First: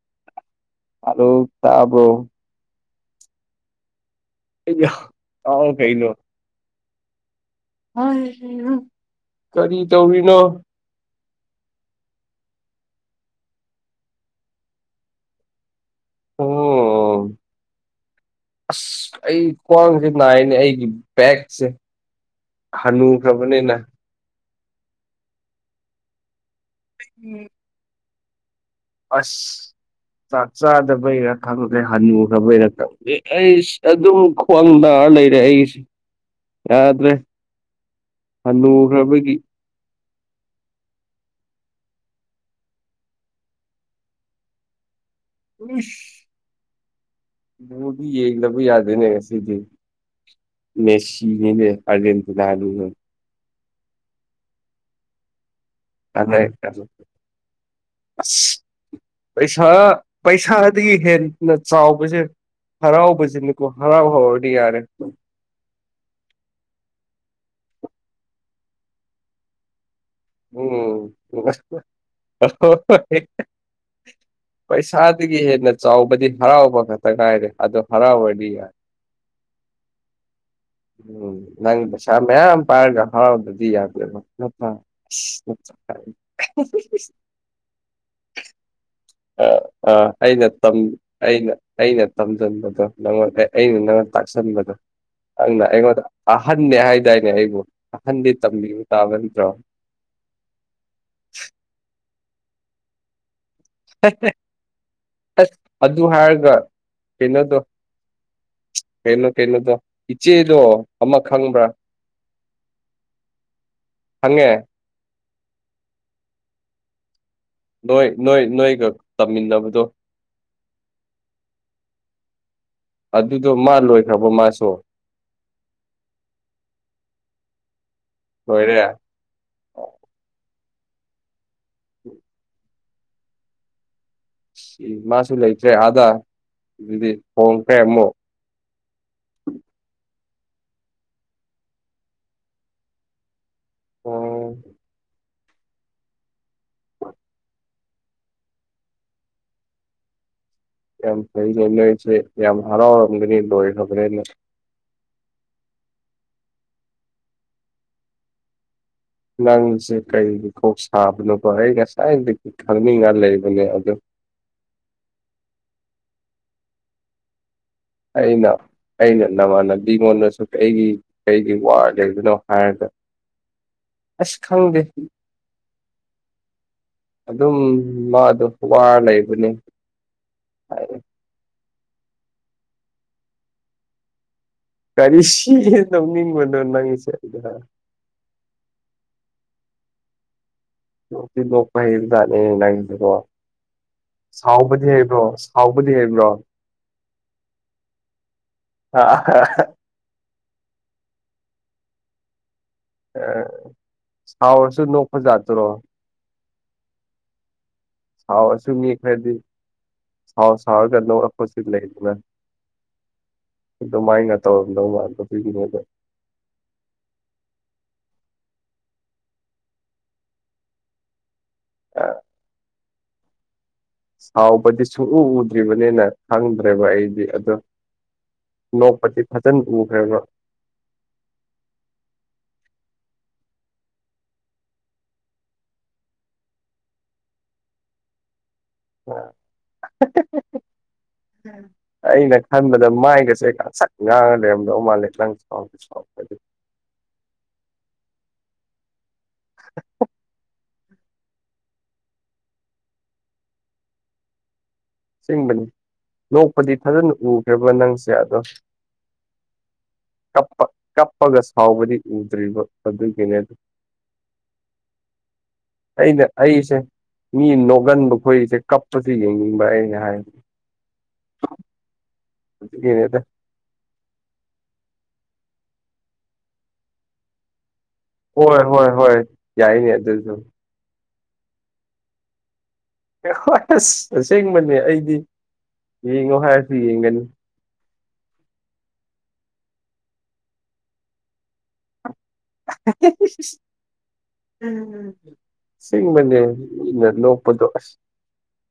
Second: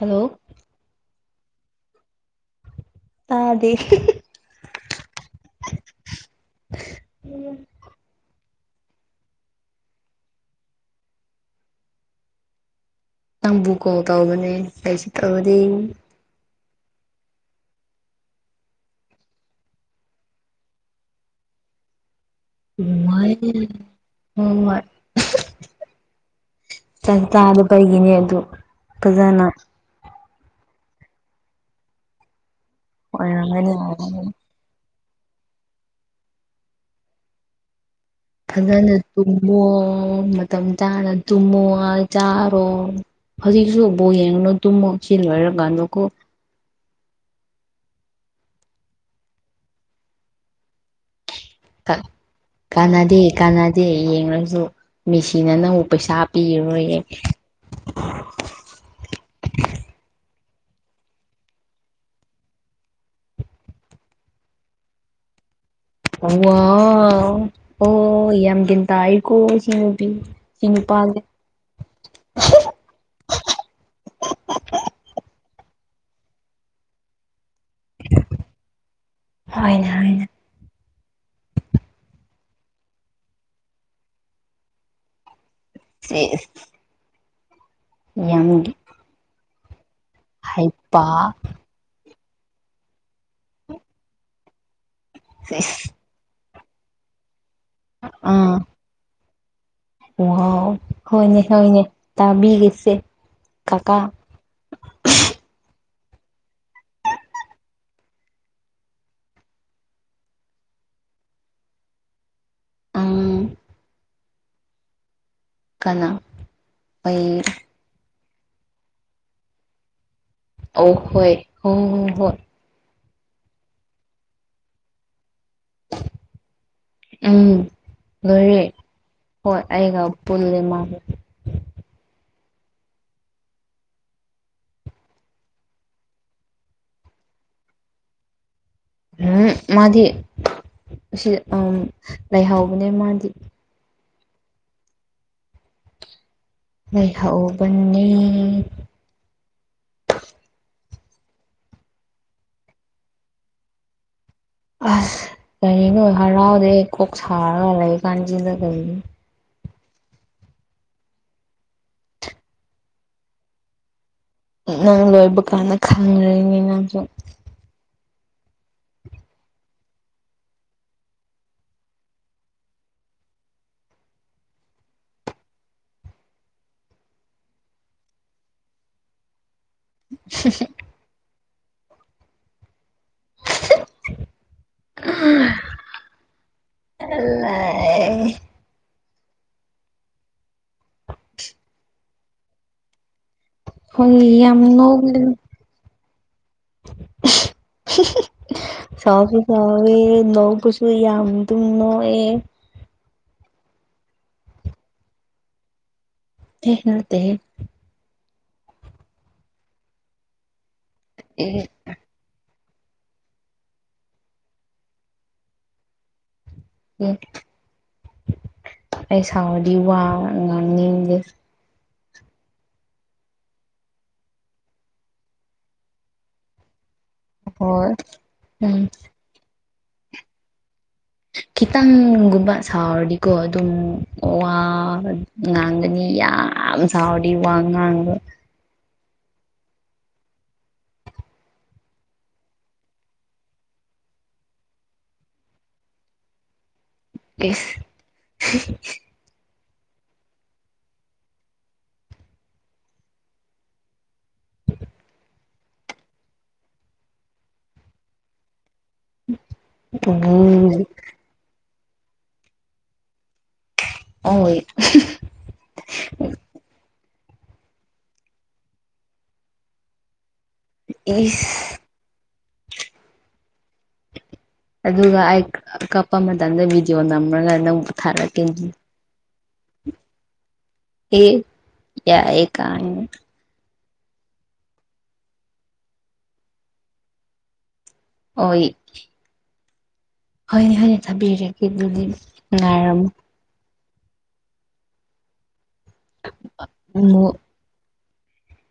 hello hello ꯇꯥꯕ꯭ꯔꫭ ꯇꯥꯗꯦ ꯑꯩꯌꯥ ꯇꯥꯎ ꯀꯩꯅꯣ ꯎꯝ ꯀꯔꯤ ꯇꯧꯔꯤꯅꯣ ꯅꯪꯕꯨꯀꯣꯜ ꯇꯧꯕꯅꯦ ꯀꯁꯤ ꯇꯗꯦ ꯑꯣ ꯑꯁ ꯑꯩ ꯈ꯭ꯋꯥꯡꯁꯦ ꯅꯥꯏꯅꯦ ꯑꯩꯒꯤ ꯕꯦꯛꯁꯦ ꯍꯅꯨꯈ꯭ꯔꯕꯅꯦꯅ ꯎꯝ ꯍꯣꯏ ꯆꯥꯀ ꯆꯗ ꯕꯩꯒꯤꯅꯦ ꯑꯗꯨ ꯄꯖꯅ ꯑꯁ ꯆꯥꯛ ꯆꯥꯗꯕꯩꯔꯥ ꯈꯪꯗ꯭ꯔꯦ ꯍꯅꯨꯈ꯭ꯔꯕꯩꯔꯥ ꯈꯪꯗꯦ ꯑꯩ ꯑꯣꯏꯔꯝꯒꯅꯤ ꯑꯗꯨꯝ ꯑꯣꯏꯔꯝꯒꯅꯤ ꯈ꯭ꯋꯥꯡꯗ ꯋꯥ ꯂꯩꯔꯦꯁꯤ ꯌꯥꯗ꯭ꯔꯦ ꯑꯗꯨꯅꯦ ꯍꯟꯅꯨꯈ꯭ꯔꯕꯒꯤ ꯇꯨꯝꯃ ꯃꯇꯝ ꯆꯥꯅ ꯇꯨꯝꯃꯣ ꯆꯥꯔꯣ ꯍꯧꯖꯤꯛꯁꯨꯕꯣ ꯌꯦꯡꯉꯨꯅꯣ ꯇꯨꯝꯃꯣ ꯁꯤ ꯂꯣꯏꯔꯥ ꯀꯥꯟ ꯗꯥ ꯏꯁ ꯕꯣꯜꯗꯤ ꯌꯦꯡꯂꯕ ꯌꯥꯗꯣꯏꯅꯦ ꯉꯁꯤꯗꯤ ꯃꯦꯁꯤ ꯒꯤꯅꯦ ꯑꯔꯖꯦꯟꯇꯤꯅ ꯅꯤꯅꯦ ꯌꯦꯡꯔꯁꯨ ꯃꯦꯁꯤꯅ ꯅꯥꯪꯕꯨ ꯑꯁ ꯄꯩꯁꯥ ꯄꯩꯁꯥꯗꯒꯤ ꯍꯦꯟꯅ ꯆꯥꯎꯕꯁꯦ ꯍꯔꯥꯎꯕꯁꯤꯅꯀꯣ ꯍꯔꯥꯎꯍꯧꯔꯗꯤ ꯌꯥꯔꯦ ꯑꯋꯥ ꯑꯣ ꯌꯥꯝꯒ ꯇꯥꯏꯀꯣ ꯁꯤ ꯁꯤ ꯎꯝ ꯅꯨꯄꯥꯁꯦ [unintelligible] ꯄꯩꯁꯥꯗꯒꯤ ꯍꯦꯟꯅ ꯆꯥꯎꯕꯗꯤ ꯍꯔꯥꯎꯕ ꯈꯛꯇ ꯉꯥꯏꯔꯦ ꯑꯗꯣ ꯍꯔꯥꯎꯕꯗꯤ ꯍꯣꯏꯅꯦ ꯍꯣꯏ ꯅꯦ ꯎꯝ ꯅꯪ ꯄꯩꯁꯥ ꯃꯌꯥꯝ ꯄꯥꯏꯔꯒ ꯍꯥꯎ ꯗꯗꯤ ꯌꯥꯗꯦ ꯁꯤꯁ [unintelligible] [unintelligible] ꯑ ꯑ ꯑꯩꯅ ꯇꯝ ꯍꯩꯄꯥ ꯑꯩꯅ ꯑꯩꯅ ꯇꯝꯖꯟꯕꯗꯣ ꯅꯪꯉꯣꯟꯗ ꯑꯩꯅ ꯅꯪꯉꯣꯟ ꯇꯥꯛꯁꯟꯕꯗꯣ ꯅꯪꯅ ꯁꯤꯁ ꯑꯩꯉꯣꯟꯗ ꯑ ꯑꯍꯟꯅꯅꯦ ꯍꯥꯏꯗꯥꯏꯅꯦ ꯑꯩꯕꯨ ꯑꯍꯟꯗꯤ ꯑꯥ ꯇꯝꯕꯤꯕꯨ ꯇꯥꯕ ꯅꯠꯇ꯭ꯔꯣ ꯋꯥꯎ ꯍꯣꯏꯅꯦ ꯍꯣꯏꯅꯦ ꯇꯥꯕꯤꯒꯁꯦ ꯑꯗꯨ ꯍꯥꯏꯔꯒ ꯀꯩꯅꯣꯗꯣ ꯀꯩꯅꯣ ꯀꯩꯅꯣꯗꯣ ꯏꯆꯦꯗꯣ ꯑꯃ ꯈꯪꯕ꯭ꯔꯥ ꯑꯪ ꯈꯪꯉꯦ ꯀꯅꯥ ꯑꯣꯏ ꯅꯣꯏ ꯅꯣꯏ ꯅꯣꯏꯒ ꯇꯝꯃꯤꯟꯅꯕꯗꯣ ꯑꯣ ꯍꯣꯏ ꯍ ꯍꯣ ꯍꯣꯏ ꯑꯗꯨꯗꯣ ꯃꯥ ꯂꯣꯏꯈ꯭ꯔꯕꯣ ꯃꯥꯁꯨ ꯎꯝ ꯂꯣꯏꯔꯦ ꯍꯣꯏ ꯑꯩꯒ ꯄꯨꯜꯂꯤꯃ [unintelligible] ꯁꯤ ꯃꯥꯁꯨ ꯂꯩꯇ꯭ꯔꯦ ꯑꯥꯗ ꯑꯗꯨꯗꯤ ꯍꯣꯡꯈ꯭ꯔꯦ ꯑꯃꯨꯛ ꯎꯝ ꯃꯥꯗꯤ ꯁꯤ ꯂꯩꯍꯥꯎꯕꯅꯦ ꯃꯥꯗꯤ ꯑꯣ ꯂꯩꯍꯥꯎꯕꯅꯤ ꯌꯥꯝ ꯐꯩꯅ ꯅꯣꯏꯁꯦ ꯌꯥꯝ ꯍꯔꯥꯎ ꯑꯅꯤ ꯂꯣ ꯈꯕꯔꯦ ꯑꯁ ꯀꯔꯤꯅꯣ ꯍꯔꯥꯎꯗꯦ ꯀꯣꯛ ꯁꯥꯔꯒ ꯂꯩ ꯀꯥꯟꯁꯤꯗ ꯀꯔꯤꯅꯣ ꯅꯪꯁꯦ ꯀꯩꯒꯤ ꯀꯣꯛ ꯁꯥꯕꯅꯣꯀꯣ ꯑꯩ ꯉꯁꯥꯏ ꯈꯪꯅꯤꯡꯉ ꯂꯩꯕꯅꯦ ꯑꯗꯣ ꯅꯪ ꯂꯣꯏꯕ ꯀꯥꯟꯗ ꯈꯪꯔꯤꯅꯤ ꯅꯪꯁꯨ ꯑꯩꯅ ꯑꯩꯅ ꯅꯃꯥꯟꯅꯕꯤꯉꯣꯟꯗꯁꯨ ꯀꯩꯒꯤ ꯀꯩꯒꯤ ꯋꯥ ꯂꯩꯕꯅꯣ ꯍꯥꯏꯔꯒ ꯑꯁꯈꯪꯗꯦꯍꯤ ꯑꯗꯨꯝ ꯃꯥ ꯑꯗꫭ ꯋꯥꯔ ꯂꯩꯕꯅꯦ ꯍꯥꯏ [unintelligible] ꯀꯔꯤꯁꯤ ꯇꯧꯅꯤꯡ ꯃꯗ ꯅꯪꯁꯦ ꯤ ꯂ ꯀꯍꯤꯅꯤ [unintelligible] ꯍꯣꯏ ꯌꯥꯝ ꯁꯥꯎꯕꯗꯤ ꯅꯣꯛꯂꯤ ꯍꯩꯕ꯭ꯔꯣ ꯁꯥꯎꯕꯗꯤ ꯍꯩꯕ꯭ꯔꯣ ꯁꯥꯎꯁꯨ ꯍꯥꯎꯏ ꯅꫭꯛꯁꯨ ꯀꯨꯁꯨ ꯌꯥꯝ ꯑꯗꯨꯝ ꯅꯣꯛꯑꯦ ꯁꯥꯎꯔꯁꯨ ꯅꯣꯛꯄꯖꯥꯠꯇꯨꯔꫭ ꯇ‌ꯦ ꯅꯠꯇ‌ꯦꯍ‌ꯦ ꯁꯥꯎꯔꯁꯨ ꯃꯤ ꯈꯔꯗꯤ ꯁꯥꯎ ꯁꯥꯎꯔꯒ ꯑꯦ ꯅꯔꯛꯄꯁꯨ ꯂꯩꯗꯅ ꯑꯗꯨꯃꯥꯏꯅ ꯇꯧꯔꯝꯗꯧ ꯃꯥꯟꯕ ꯑꯗꯨꯏꯒꯤꯅꯦꯗ ꯑꯩ ꯁꯥꯎꯗꯤ ꯋꯥ ꯉꯥꯡꯅꯤꯡꯗ‌ꯦ ꯑ ꯁꯥꯎꯕꯗꯤ ꯁꯨꯎ ꯎꯗ꯭ꯔꯤꯕꯅꯤꯅ ꯈꯪꯗ꯭ꯔꯦꯕ ꯑꯩ ꯑꯗꯣ ꯍꯣꯏ ꯎꯝ ꯅꯣꯛꯄꯗꯤ ꯐꯖꯅ ꯎꯈ꯭ꯔꯕ [unintelligible] ꯈꯤꯇꯪꯒꯨꯝꯕ ꯁꯥꯎꯔꯗꯤꯀꯣ ꯑꯗꯨꯝ ꯋꯥ ꯉꯥꯡꯒꯅꯤ ꯌꯥꯝ ꯌꯥꯝ ꯁꯥꯎꯔꯗꯤ ꯋꯥꯉꯥꯡꯕ [unintelligible] ꯑꯩꯅ ꯈꯟꯕꯗ ꯃꯥꯏꯒꯁꯦ ꯉꯥꯛꯁꯛ ꯉꯥꯡꯉ ꯂꯩꯔꯝꯗꯧ ꯃꯥꯜꯂꯦ ꯅꯪ ꯁꯥꯎ ꯗꯤ ꯁꯥꯎꯒꯅꯨ ꯏꯁꯁ [unintelligible] [unintelligible] ꯑꯁ‌ꯦꯡꯕꯅꯤ ꯂꯣꯛꯄꯗꯤ ꯐꯖꯅ ꯎꯈ꯭ꯔꯕ ꯅꯪꯁꯦ ꯑꯗꯣ ꯀꯞꯄ ꯎꯝ [unintelligible] ꯀꯞꯄꯒ ꯁꯥꯎꯕꯗꯤ ꯎꯗ꯭ꯔꯤꯕ ꯑꯗꯨꯒꯤꯅꯦ ꯑꯗꯨ ꯑꯣꯏ ꯑꯩꯅꯦ ꯑꯁꯦ ꯃꯤ ꯅꯣꯛꯒꯟꯕ ꯈꯣꯁꯦ ꯀꯞꯄꯁꯦ ꯌꯦꯡꯅꯤꯡꯕ ꯑꯩꯅ ꯍꯥꯏꯕꯗꯤ ꯏꯁ ꯑꯗꯨꯒꯤꯅ‌ꯦꯗ ꯑꯗꯨꯒ ꯑꯩ ꯀꯞꯄ ꯃꯇꯝꯗ ꯚꯗꯤꯑꯣ ꯅꯝꯃꯒ ꯅꯪ ꯍꯣꯏ ꯍꯣꯏ ꯍꯣꯏ ꯌꯥꯏꯅꯦ ꯑꯗꯨꯁꯨ ꯏꯤ ꯌꯥꯏꯑꯦ ꯀꯥꯏꯅ ꯍꯣꯏ ꯑꯁ ꯑꯁꯦꯡꯕꯅꯦ ꯑꯩꯗꯤ ꯌꯦꯡꯅ‌ꯦ ꯍꯥꯏꯔꯁꯨ ꯌꯦꯡꯒꯅꯤ ꯍꫭꯏ ꯍꫭꯏꯅꯦ ꯍꫭꯏꯅꯦ ꯊꯕꯤꯔꯔꯒꯦ ꯑꯗꯨꯗꯤ ꯎꯝ ꯉꯥꯏꯔꯝꯃꯨ [unintelligible] ꯑꯁꯤꯡꯕꯅꯦ ꯃꯤꯅ ꯂꯣꯛꯄꯗꯣ ꯑꯁ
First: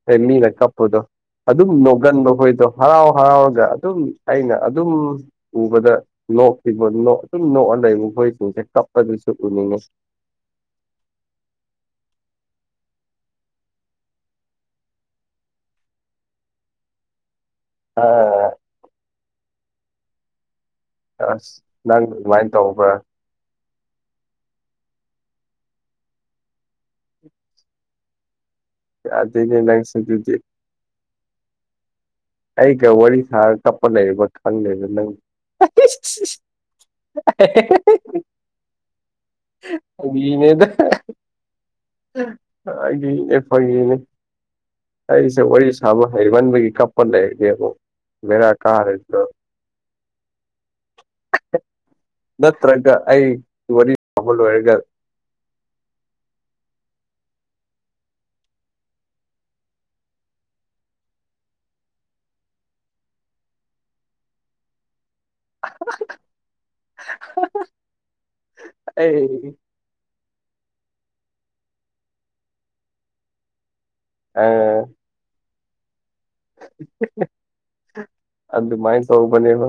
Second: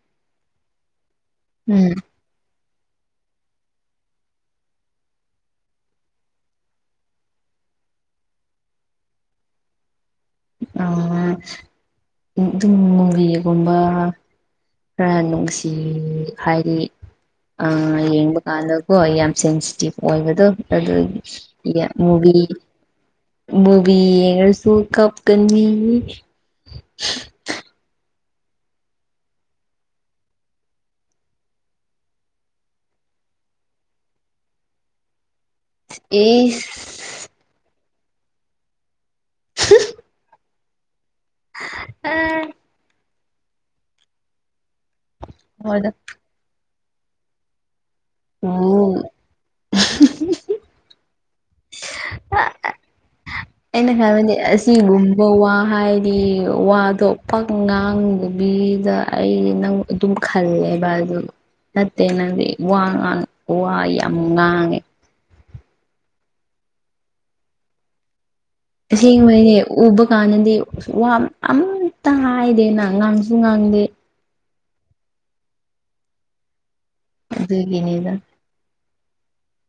ꯅꯠꯇ‌ꯦ ꯃꯤꯅ ꯀꯞꯄꯗꯣ ꯑꯗꯨꯝ ꯎꯝ ꯅꯣꯛꯒꯟꯕꯈꯣꯏꯗꯣ ꯍꯔꯥꯎ ꯍꯔꯥꯎꯔꯒ ꯑꯗꯨꯝ ꯑꯩꯅ ꯑꯗꯨꯝ ꯎꯕꯗ ꯅꯣꯛꯈꯤꯕ ꯑꯗꯨꯝ ꯅꯣꯛꯑ ꯂꯩꯕꯈꫭꯁꯤꯡꯖ‌ꯦ ꯀꯄꯗꯁꯨ ꯎꯅꯤꯡꯉ‌ꯦ ꯑꯥ ꯏꯝ ꯃꯨꯕꯤꯒꯨꯝꯕ ꯈꯔ ꯅꯨꯡꯁꯤ ꯍꯥꯏꯗꯤ ꯑꯥ ꯌꯦꯡꯕ ꯀꯥꯟꯗꯀꯣ ꯑꯩ ꯌꯥꯝ ꯁꯦꯟꯁꯤꯇꯤꯞ ꯑꯣꯏꯕꯗꯣ ꯑꯗꯨ ꯑꯁ ꯅꯪ ꯃꯨꯕꯤ ꯑꯗꯨꯃꯥꯏꯅ ꯇꯧꯕ꯭ꯔꯥ ꯃꯨꯕꯤ ꯌ‌ꯦꯡꯉꯁꯨ ꯀꯞ ꯀꯅꯤ ꯌꯥꯗ‌ꯦꯅ‌ꯦ ꯅꯪꯁ‌ꯦ ꯑꯗꯨꯗꯤ ꯑꯩꯒ ꯋꯥꯔꯤ ꯁꯥꯔꯒ ꯀꯞꯄ ꯂꯩꯔ ꯈꯪꯗꯔ ꯅꯪ ꯑꯦꯁ [unintelligible] ꯅꯦꯗꯅꯦ ꯑ [unintelligible] ꯐꯉꯅꯦ ꯑꯩꯁꯦ ꯋꯥꯔꯤ ꯍꯣꯏꯗ ꯁꯥꯕ ꯍꯩꯃꯟꯕꯒꯤ ꯀꯞꯄ ꯂꯩꯔꯒꯦꯕ ꯃꯕꯔ ꯎ ꯀꯥꯔꯗ ꯑ ꯅꯁꯔꯒ ꯑꯩ ꯑꯩꯅ ꯋꯥꯔꯤ ꯁꯥꯕ ꯈꯪꯕꯗꯤ ꯂꯣꯏꯔꯒ ꯑꯁꯤꯒꯨꯝꯕꯧ ꯋꯥ ꯍꯥꯏꯗꯤ ꯋꯥꯗꯣ ꯄꯛ ꯉꯥꯡꯗꯨꯕꯤꯗ ꯑꯩ ꯅꯪ ꯑꯗꯨꯝ ꯈꯜꯂꯦꯕ ꯑꯗꯨ ꯅꯠꯇꯦꯡꯅꯗꯤꯦ ꯋꯥ ꯉ ꯋꯥ ꯉꯥꯡꯉꯦ [unintelligible] ꯍ ꯑꯩ ꯃꯅꯦ ꯑꯗꯨꯀꯥꯟꯅꯗꯤ ꯋꯥ ꯑꯃꯇ ꯍꯥꯏꯗꯦ ꯅ ꯉꯥꯡꯁꯨ ꯉꯥꯡꯗꯦ ꯑ ꯑꯗꯨꯒꯤꯅꯤꯗ ꯑꯗꯨ ꯑꯗꯨ ꯃꯥꯏꯟ ꯁꯅꯦꯕ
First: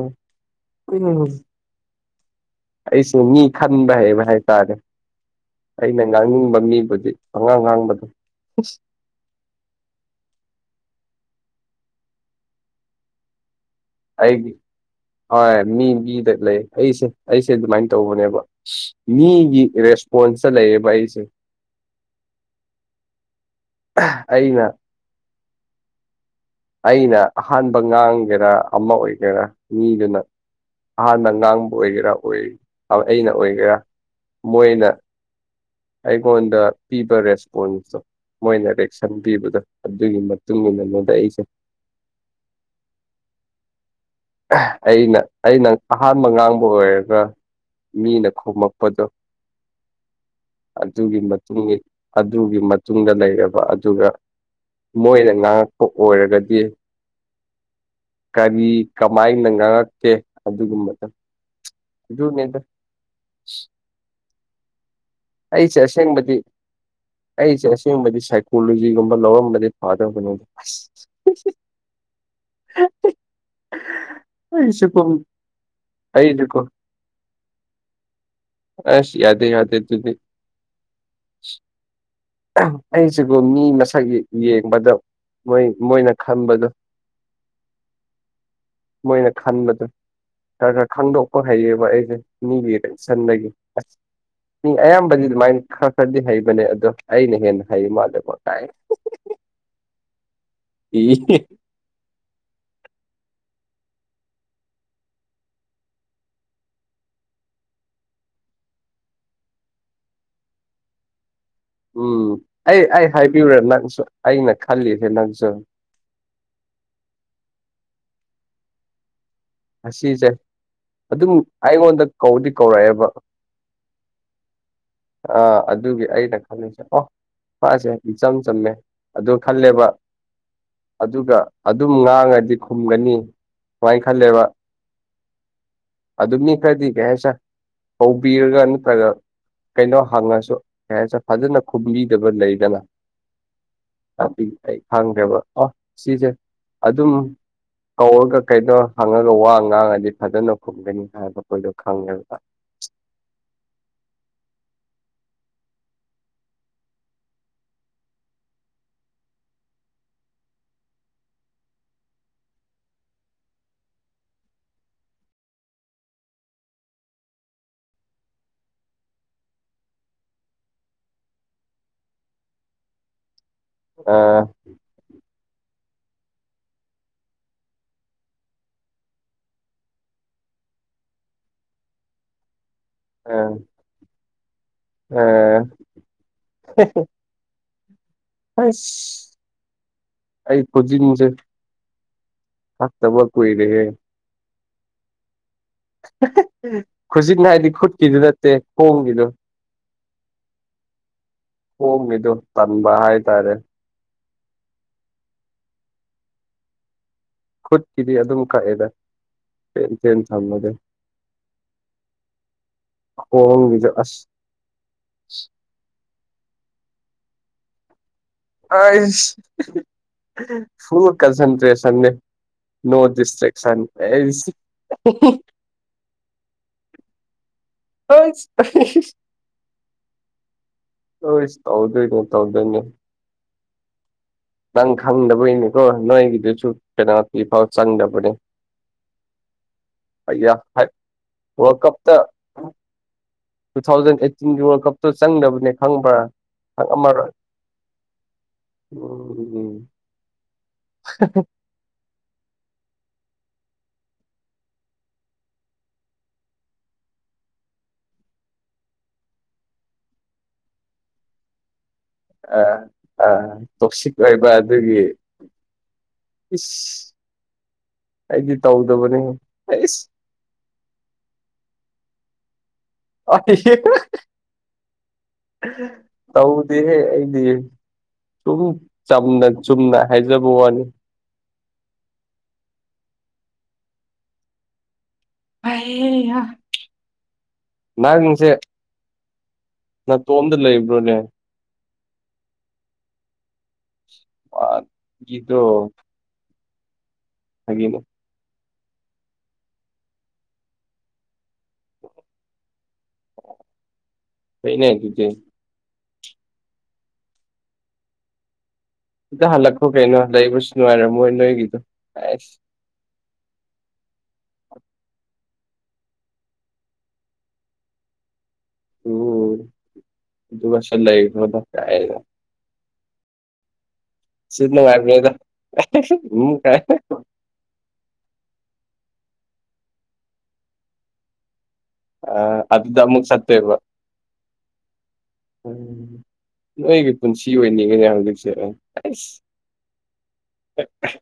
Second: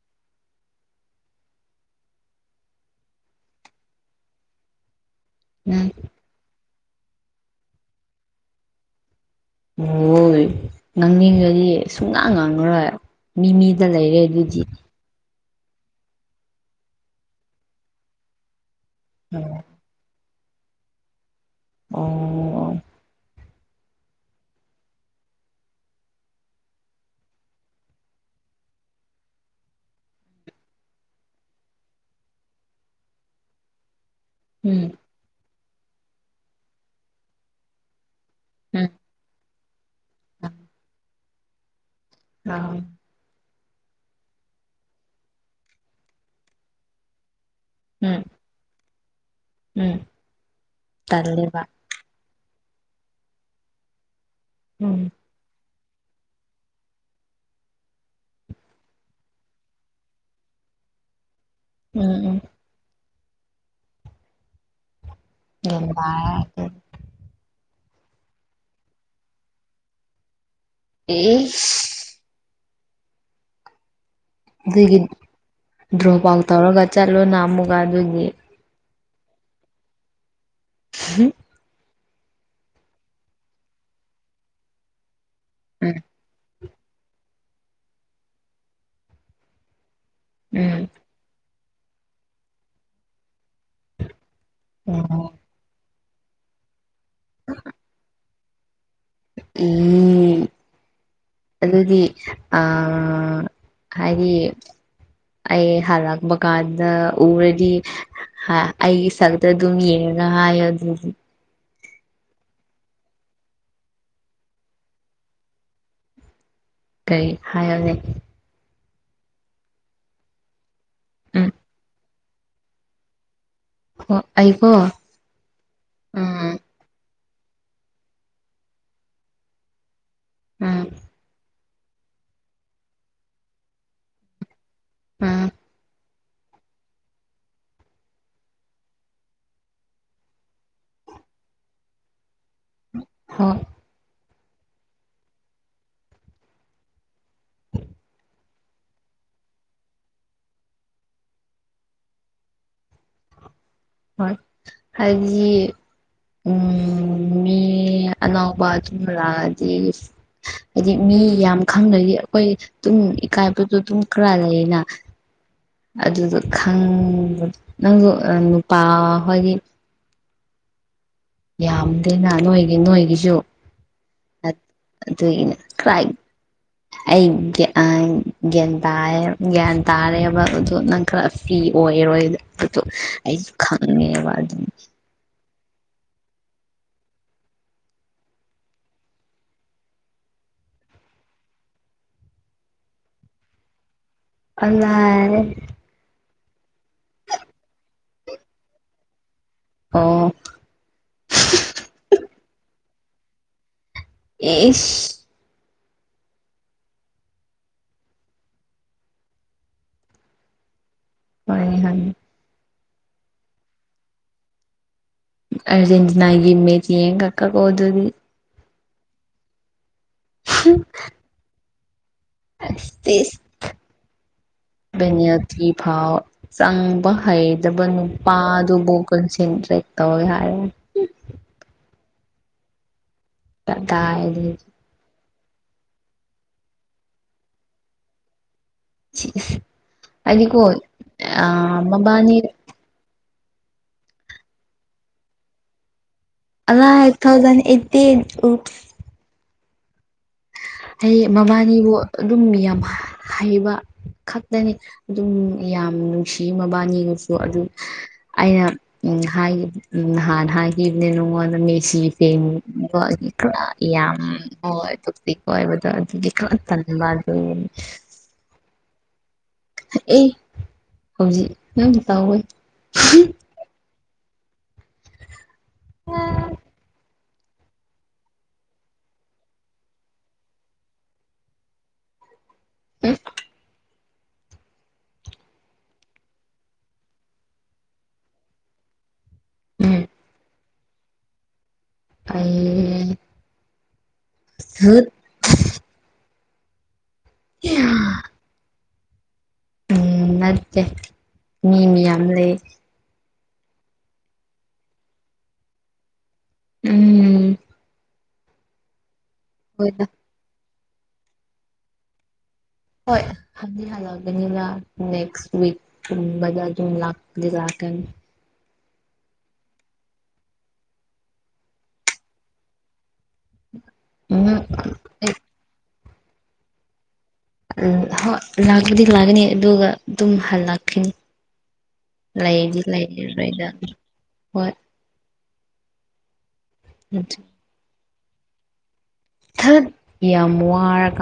ꯑꯩꯁꯨ ꯃꯤ ꯈꯟꯕ ꯍꯥꯏꯕ ꯍꯥꯏꯇꯥꯔꯦ ꯎꯝ ꯑꯩꯅ ꯉꯥꯡꯅꯤꯡꯕ ꯃꯤ ꯍꯧꯈꯗꯤ ꯑꯉꯥꯡ ꯉꯥꯡꯕꯗꯣ ꯍꯣꯏ ꯉꯥꯡꯅꯤꯡꯒꯗꯤ ꯁꯨꯡꯅꯥꯥꯡ ꯉꯥꯡꯉꯔꯣꯏ ꯃꯤ ꯃꯤ ꯂꯩꯔꯦ ꯑꯩꯒꯤ ꯑꯗꯨꯗꯤ ꯍꯣꯏ ꯃꯤ ꯃꯤꯗ ꯂꯩ ꯑꯩꯁꯦ ꯑꯩꯁꯦ ꯑꯗꯨꯃꯥꯏꯅ ꯇꯧꯕꯅꯦꯕ ꯃꯤꯒꯤ ꯔꯦꯁꯄꯣꯟꯁꯇ ꯂꯩꯌꯦꯕ ꯑꯩꯁꯦ ꯑꯣ ꯑꯩꯅ ꯑꯩꯅ ꯑꯍꯥꯟꯕ ꯉꯥꯡꯒꯦꯔꯥ ꯑꯃ ꯑꯣꯏꯒꯦꯔꯥ ꯃꯤꯗꯨꯅ ꯑꯍꯥꯟꯅ ꯉꯥꯡꯕ ꯑꯣꯏꯒꯦꯔꯥ ꯑꯣꯏ ꯑꯩꯅ ꯑꯣꯏꯒꯦꯔꯥ ꯃꯣꯏꯅ ꯎꯝ ꯑꯩꯉꯣꯟꯗ ꯄꯤꯕ ꯔꯦꯁꯄꯣꯟꯁꯇꯣ ꯃꯣꯏꯅ ꯎꯝ ꯔꯦꯛꯁꯟ ꯄꯤꯕꯗꯣ ꯑꯗꯨꯒꯤ ꯃꯇꯨꯡꯉꯣꯟꯗ ꯑꯩ ꯑꯥ ꯑꯩꯅ ꯑꯩꯅ ꯑꯍꯥꯟꯕ ꯉꯥꯡꯕ ꯑꯣꯏꯔꯒ ꯎꯝ ꯃꯤꯅ ꯈꯣꯃꯛꯄ ꯎꯝ ꯑꯗꯨꯒꯤ ꯇꯜꯂꯦꯕ ꯃꯇꯨꯡ ꯑꯗꯨꯒꯤ ꯃꯇꯨꯡꯗ ꯂꯩꯔꯕ ꯑꯗꯨꯒ ꯎꯝ ꯃꯣꯏꯅ ꯉꯉ ꯑꯣꯏꯔꯒꯗꯤ ꯀꯔꯤ ꯀꯃꯥꯏꯅ ꯉꯥꯡꯉꯛꯀꯦ ꯑꯗꯨꯒꯨꯝꯕꯗ ꯎꯝ ꯎꯝ ꯑꯗꯨꯅꯦꯗ ꯑꯩ ꯆꯁꯦꯕꯤ ꯂꯦꯝꯕꯥꯔ ꯑꯩ ꯆꯁ ꯒꯨꯝꯕꯗꯤ ꯁꯥꯏꯀꯣꯂꯣꯖꯤꯒꯨꯝꯕ ꯂꯧꯔꯝꯕꯗꯤ ꯄꯥꯗꯕꯅꯤꯗ ꯎ ꯍ ꯑꯗꯨꯒꯤ ꯗ꯭ꯔꯣꯞ ꯑꯥꯎꯠ ꯑꯩꯁꯨꯀꯣ ꯇꯧꯔꯒ ꯆꯠꯂꯣ ꯅꯝ ꯑꯃꯨꯒ ꯑꯗꯨꯒꯤ ꯑꯁ ꯌꯥꯗꯦ ꯌꯥꯗꯦ ꯑꯗꯨꯗꯤ ꯎꯝ ꯑꯩꯁꯤꯕꯨ ꯃꯤ ꯃꯁꯛ ꯌꯦꯡꯕꯗ ꯃꯣꯏ ꯎꯝ ꯃꯣꯏꯅ ꯈꯟꯕꯗꯣ ꯃꯣꯏꯅ ꯈꯟꯕꯗꯨ ꯈꯔ ꯈꯟꯗꯣꯛ ꯐꯩꯌꯦꯕ ꯑꯩꯁꯦ ꯃꯤꯒꯤ ꯁꯟꯒꯤ ꯑꯁ ꯃꯤ ꯎꯝ ꯑꯣ ꯑꯌꯥꯝꯕꯗꯤ ꯑꯗꯨꯃꯥꯏꯅ ꯈ ꯈꯔꯗꯤ ꯍꯩꯕꯅꯦ ꯑꯗꯣ ꯑꯩꯅ ꯍꯦꯟꯅ ꯍꯩꯕ ꯃꯥꯜꯂꯦꯀꯣ ꯇꯥꯏ ꯎ ꯑꯗꯨꯗꯤ ꯑ ꯍꯥꯏꯔꯤ ꯑꯩ ꯍꯂꯛꯄ ꯀꯥꯟꯗ ꯎꯔꯗꯤ ꯑꯩ ꯁꯛꯇ ꯑꯗꯨꯝ ꯌꯦꯡꯉ ꯍꯥꯏ ꯌꯗ꯭ꯔꯗꯤ ꯎꯝ ꯑꯩ ꯑꯩ ꯍꯥꯏꯕꯤꯌꯨꯨꯔꯥ ꯅꯪꯁꯨ ꯑꯩꯅ ꯈꯜꯂꯤꯁꯦ ꯅꯪꯁꯨ ꯀꯩ ꯍꯥꯏꯒꯦ ꯑꯁꯤꯁꯦ ꯑꯗꯨꯝ ꯎꯝ ꯑꯩꯉꯣꯟꯗ ꯀꯧꯗꯤ ꯀꯧꯔꯛꯑꯦꯕ ꯍꯣ ꯑꯩꯀꯣ ꯑꯥ ꯑꯗꯨꯒꯤ ꯑꯩꯅ ꯎꯝ ꯈꯜꯂꯤꯁꯦ ꯑꯣ ꯐꯁꯦ ꯏꯆꯝ ꯆꯝꯃꯦ ꯑꯣ ꯈꯜꯂꯦꯕ ꯎꯝ ꯑꯗꯨꯒ ꯑꯗꯨꯝ ꯉꯥꯡꯉꯗꯤ ꯈꯨꯝꯒꯅꯤ ꯁꯨꯃꯥꯏꯅ ꯈꯜꯂꯦꯕ ꯑꯝ ꯑꯗꯨ ꯑꯗꯨꯝ ꯃꯤ ꯀꯗꯤ ꯀꯦꯁ ꯀꯧꯕꯧꯕꯤꯔꯒ ꯅꯠꯇ꯭ꯔꯒ ꯀꯩꯅꯣ ꯍꯪꯉꯁꯨ ꯀ ꯍꯥꯏꯦ ꯐꯖꯅ ꯈꯨꯝꯕꯤꯗꯕ ꯂꯩ ꯍ ꯄꯤ ꯑꯩ ꯈꯪꯈ꯭ꯔꯦꯕ ꯑꯣ ꯁꯤꯁꯦ ꯑꯗꯨꯝ ꯀꯧꯔꯒ ꯀꯩꯅꯣ ꯍꯪꯉꯒ ꯂ ꯋꯥ ꯉꯥꯡꯉꯗꯤ ꯐꯖꯅ ꯈꯨꯝꯒꯅꯤ ꯍꯥꯏꯕ ꯑꯩꯈꯣꯏꯗꯣ ꯈꯪꯉꯦ ꯍꯥꯏꯗꯤ ꯎꯝ ꯃꯤ ꯑꯅꯥꯎꯕꯥ ꯔꯖꯤ ꯍꯥꯏꯗꯤ ꯃꯤ ꯌꯥꯝ ꯈꯪꯅꯗꯤ ꯑꯩꯈꯣꯏ ꯑꯗꯨꯝ ꯏꯀꯥꯏꯕꯗꯣ ꯑꯗꯨꯝ ꯈꯔ ꯂꯩꯌꯦꯅ ꯑꯗꯨꯗꯣ ꯈꯪꯕ ꯅꯪꯁꯨ ꯅꯨꯄꯥ ꯍꯣꯏꯒꯤ ꯌꯥꯝꯗꯦꯅ ꯅꯣꯏꯒꯤ ꯅꯣꯏꯒꯤꯁꯨ ꯑꯥ ꯑꯗꯨꯒꯤꯅꯦ ꯀ꯭ꯔꯥꯏ ꯑꯩ ꯒ꯭ꯌꯥꯟ ꯇꯥ ꯒ꯭ꯌꯥꯟ ꯇꯥꯔꯦꯕ ꯑꯗꯨ ꯅꯪ ꯈꯔ ꯐꯤ ꯑꯣꯏꯔꯣꯏ ꯑꯗꯨꯣ ꯑꯥ ꯑꯩꯁꯨ ꯈꯪꯉꯦꯕ ꯑꯗꯨꯝ ꯑꯥ [inaudible] ꯑꯁ ꯑꯩ ꯈꯨꯖꯤꯟꯁꯦ ꯐꯠꯇꯕ ꯀꯨꯏꯔꯦꯍꯦ ꯑꯔꯦ ꯈꯨꯖꯤꯠ ꯍꯥꯏꯅꯥ ꯍꯥꯏꯗꯤ ꯈꯨꯠꯀꯤꯗꯨ ꯅꯠꯇꯦ ꯈꯣꯡꯒꯤꯗꯨ ꯑꯣ ꯍ ꯃꯤꯗꯨꯣ ꯇꯟꯕ ꯍꯥꯏ ꯇꯔꯦ ꯏꯁ ꯈꯨꯠꯀꯤꯗꯤ ꯑꯗꯨꯝ ꯀꯛꯑꯦꯗ ꯆꯦꯟ ꯊꯝꯕꯗꯦ ꯍ ꯍꯥꯏ ꯍꯣꯡꯣꯡꯒꯦꯖꯣ ꯑꯁ ꯑꯔꯖꯦꯟꯇꯤꯅꯥꯒꯤ ꯏꯃꯦꯁꯤ ꯌꯦꯡ ꯀꯀꯒ ꯍꯗꯗꯤ ꯐꯨꯜ ꯀꯟꯁꯟꯇ꯭ꯔꯦꯁꯟꯅꯦ ꯅꯣ ꯑꯁ ꯏꯁ ꯗꯤꯁꯇꯔꯤꯛ ꯁꯟ ꯄꯦꯅꯦꯜꯇꯤ ꯐꯥꯎ ꯆꯪꯕ ꯍꯩꯇꯕ ꯅꯨꯄꯥꯗꯨꯕꯨ ꯀꯟꯁꯦꯟꯇ꯭ꯔꯦꯠ ꯇꯧꯋꯦ ꯍꯥꯏꯔꯦ ꯍꯣꯏꯁ ꯇꯧꯗꯣꯏꯅꯦ ꯇꯧꯗꯣꯏꯅꯦ ꯇꯥꯏ ꯅꯪ ꯈꯪꯗꯕꯒꯤꯅꯦꯀꯣ ꯅꯣꯏꯒꯤꯗꯨꯁꯨ ꯀꯩꯅꯣꯇꯤꯐꯥꯎ ꯆꯪꯗꯕꯅꯦ ꯁꯤꯁ ꯑ ꯍꯥꯏꯗꯤꯀꯣ ꯍꯥꯏ ꯑ ꯋꯥꯔ ꯀꯞꯇ ꯃꯕꯥꯅꯤ ꯇꯨ ꯊꯥꯎꯖꯟ ꯑꯩꯠꯇꯤꯟꯒꯤ ꯋꯥꯔꯜ ꯀꯞꯇꯣ ꯆꯪꯗꯕꯅꯦ ꯈꯪꯕ꯭ꯔꯥ ꯑ ꯈꯪꯉꯝꯃꯔꯣꯏ ꯊꯥꯎꯖꯟ ꯑꯩꯠꯇꯤ ꯎꯝ ꯍ ꯃꯕꯥꯥꯅꯤꯕꯨ ꯑꯗꯨꯝ ꯌꯥꯝ ꯍꯩꯕ ꯈꯛꯇꯅꯤ ꯑꯗꯨꯝ ꯌꯥꯝ ꯅꯨꯡꯁꯤ ꯃꯕꯥꯅꯤꯅꯁꯨ ꯑꯗꯨꯝ ꯑꯩꯅ ꯎ ꯍꯥꯏ ꯎ ꯅꯥꯟ ꯍꯥꯏ ꯏꯅꯤꯦꯅ ꯃꯦꯁꯤ ꯑ ꯁꯦꯝꯕ ꯑ ꯇꯣꯛꯁꯤꯛ ꯌꯥꯝ ꯑꯣꯏꯕ ꯍꯣꯏ ꯑꯗꯨꯒꯤ ꯍꯥꯏꯕꯗ ꯑꯗꯨꯒꯤ ꯏꯁ ꯈꯔꯟꯕ ꯂꯩ ꯗꯕꯅꯤ ꯑꯦ ꯍꯧꯖꯤ ꯑ ꯍꯄ ꯇꯧꯗꯦꯍꯦ ꯁꯨꯝ ꯆꯝꯅ ꯆꯨꯝꯅ ꯍꯥꯏꯖꯕ ꯋꯥꯅꯤ ꯍ ꯍ ꯅꯥꯒꯡꯁꯦ ꯎꯝ ꯅꯇꯣꯝꯗ ꯂꯩꯕ꯭ꯔꯣꯅꯦ ꯑꯩ ꯁꯨꯠ ꯑꯗꯣ [unintelligible] ꯑ ꯎꯝ ꯅꯠꯇꯦ ꯃꯤ ꯃꯤ ꯌꯥꯝ ꯂꯩ ꯀꯩꯅꯦ ꯀꯖꯦ ꯎꯝ ꯁꯤꯗ ꯍꯜꯂꯛꯈꯣ ꯍꯣꯏꯗ ꯀꯩꯅꯣ ꯂꯩꯛꯕꯁꯨ ꯅꯨꯡꯉꯥꯏꯔꯝ ꯃꯣꯏ ꯅꯣꯏꯒꯤꯗꯣ ꯑꯁ ꯍꯣꯏꯒꯅꯤꯂ ꯅꯦꯛꯁꯛ ꯃꯥ ꯑꯗꯨ ꯂꯥꯛꯂꯤꯥꯛ ꯀ [unintelligible] ꯎ ꯑꯗꯨꯃꯁ ꯂꯗꯛꯇꯦꯒ ꯎꯝ ꯁꯤ ꯅ ꯃꯥꯂꯗ ꯀ ꯍꯣꯏ ꯂꯥꯛꯄꯗꯤ ꯂꯥꯛꯀꯅꯤ ꯑꯗꯨꯒ ꯑꯗꯨꯝ ꯍꯜꯂꯛꯀꯅꯤ ꯑ ꯑꯗꯨꯗ ꯑꯃꯨꯛ ꯁꯠꯇꯕ ꯍꯣꯏ ꯎꯝ ꯅꯣꯏꯒꯤ ꯄꯨꯟꯁꯤ ꯑꯣꯏꯅꯤꯡꯉꯤꯅꯦ ꯍꯧꯖꯤꯛꯁꯦ ꯑꯩ ꯊꯠ ꯌꯥꯝ ꯋꯥꯔꯒ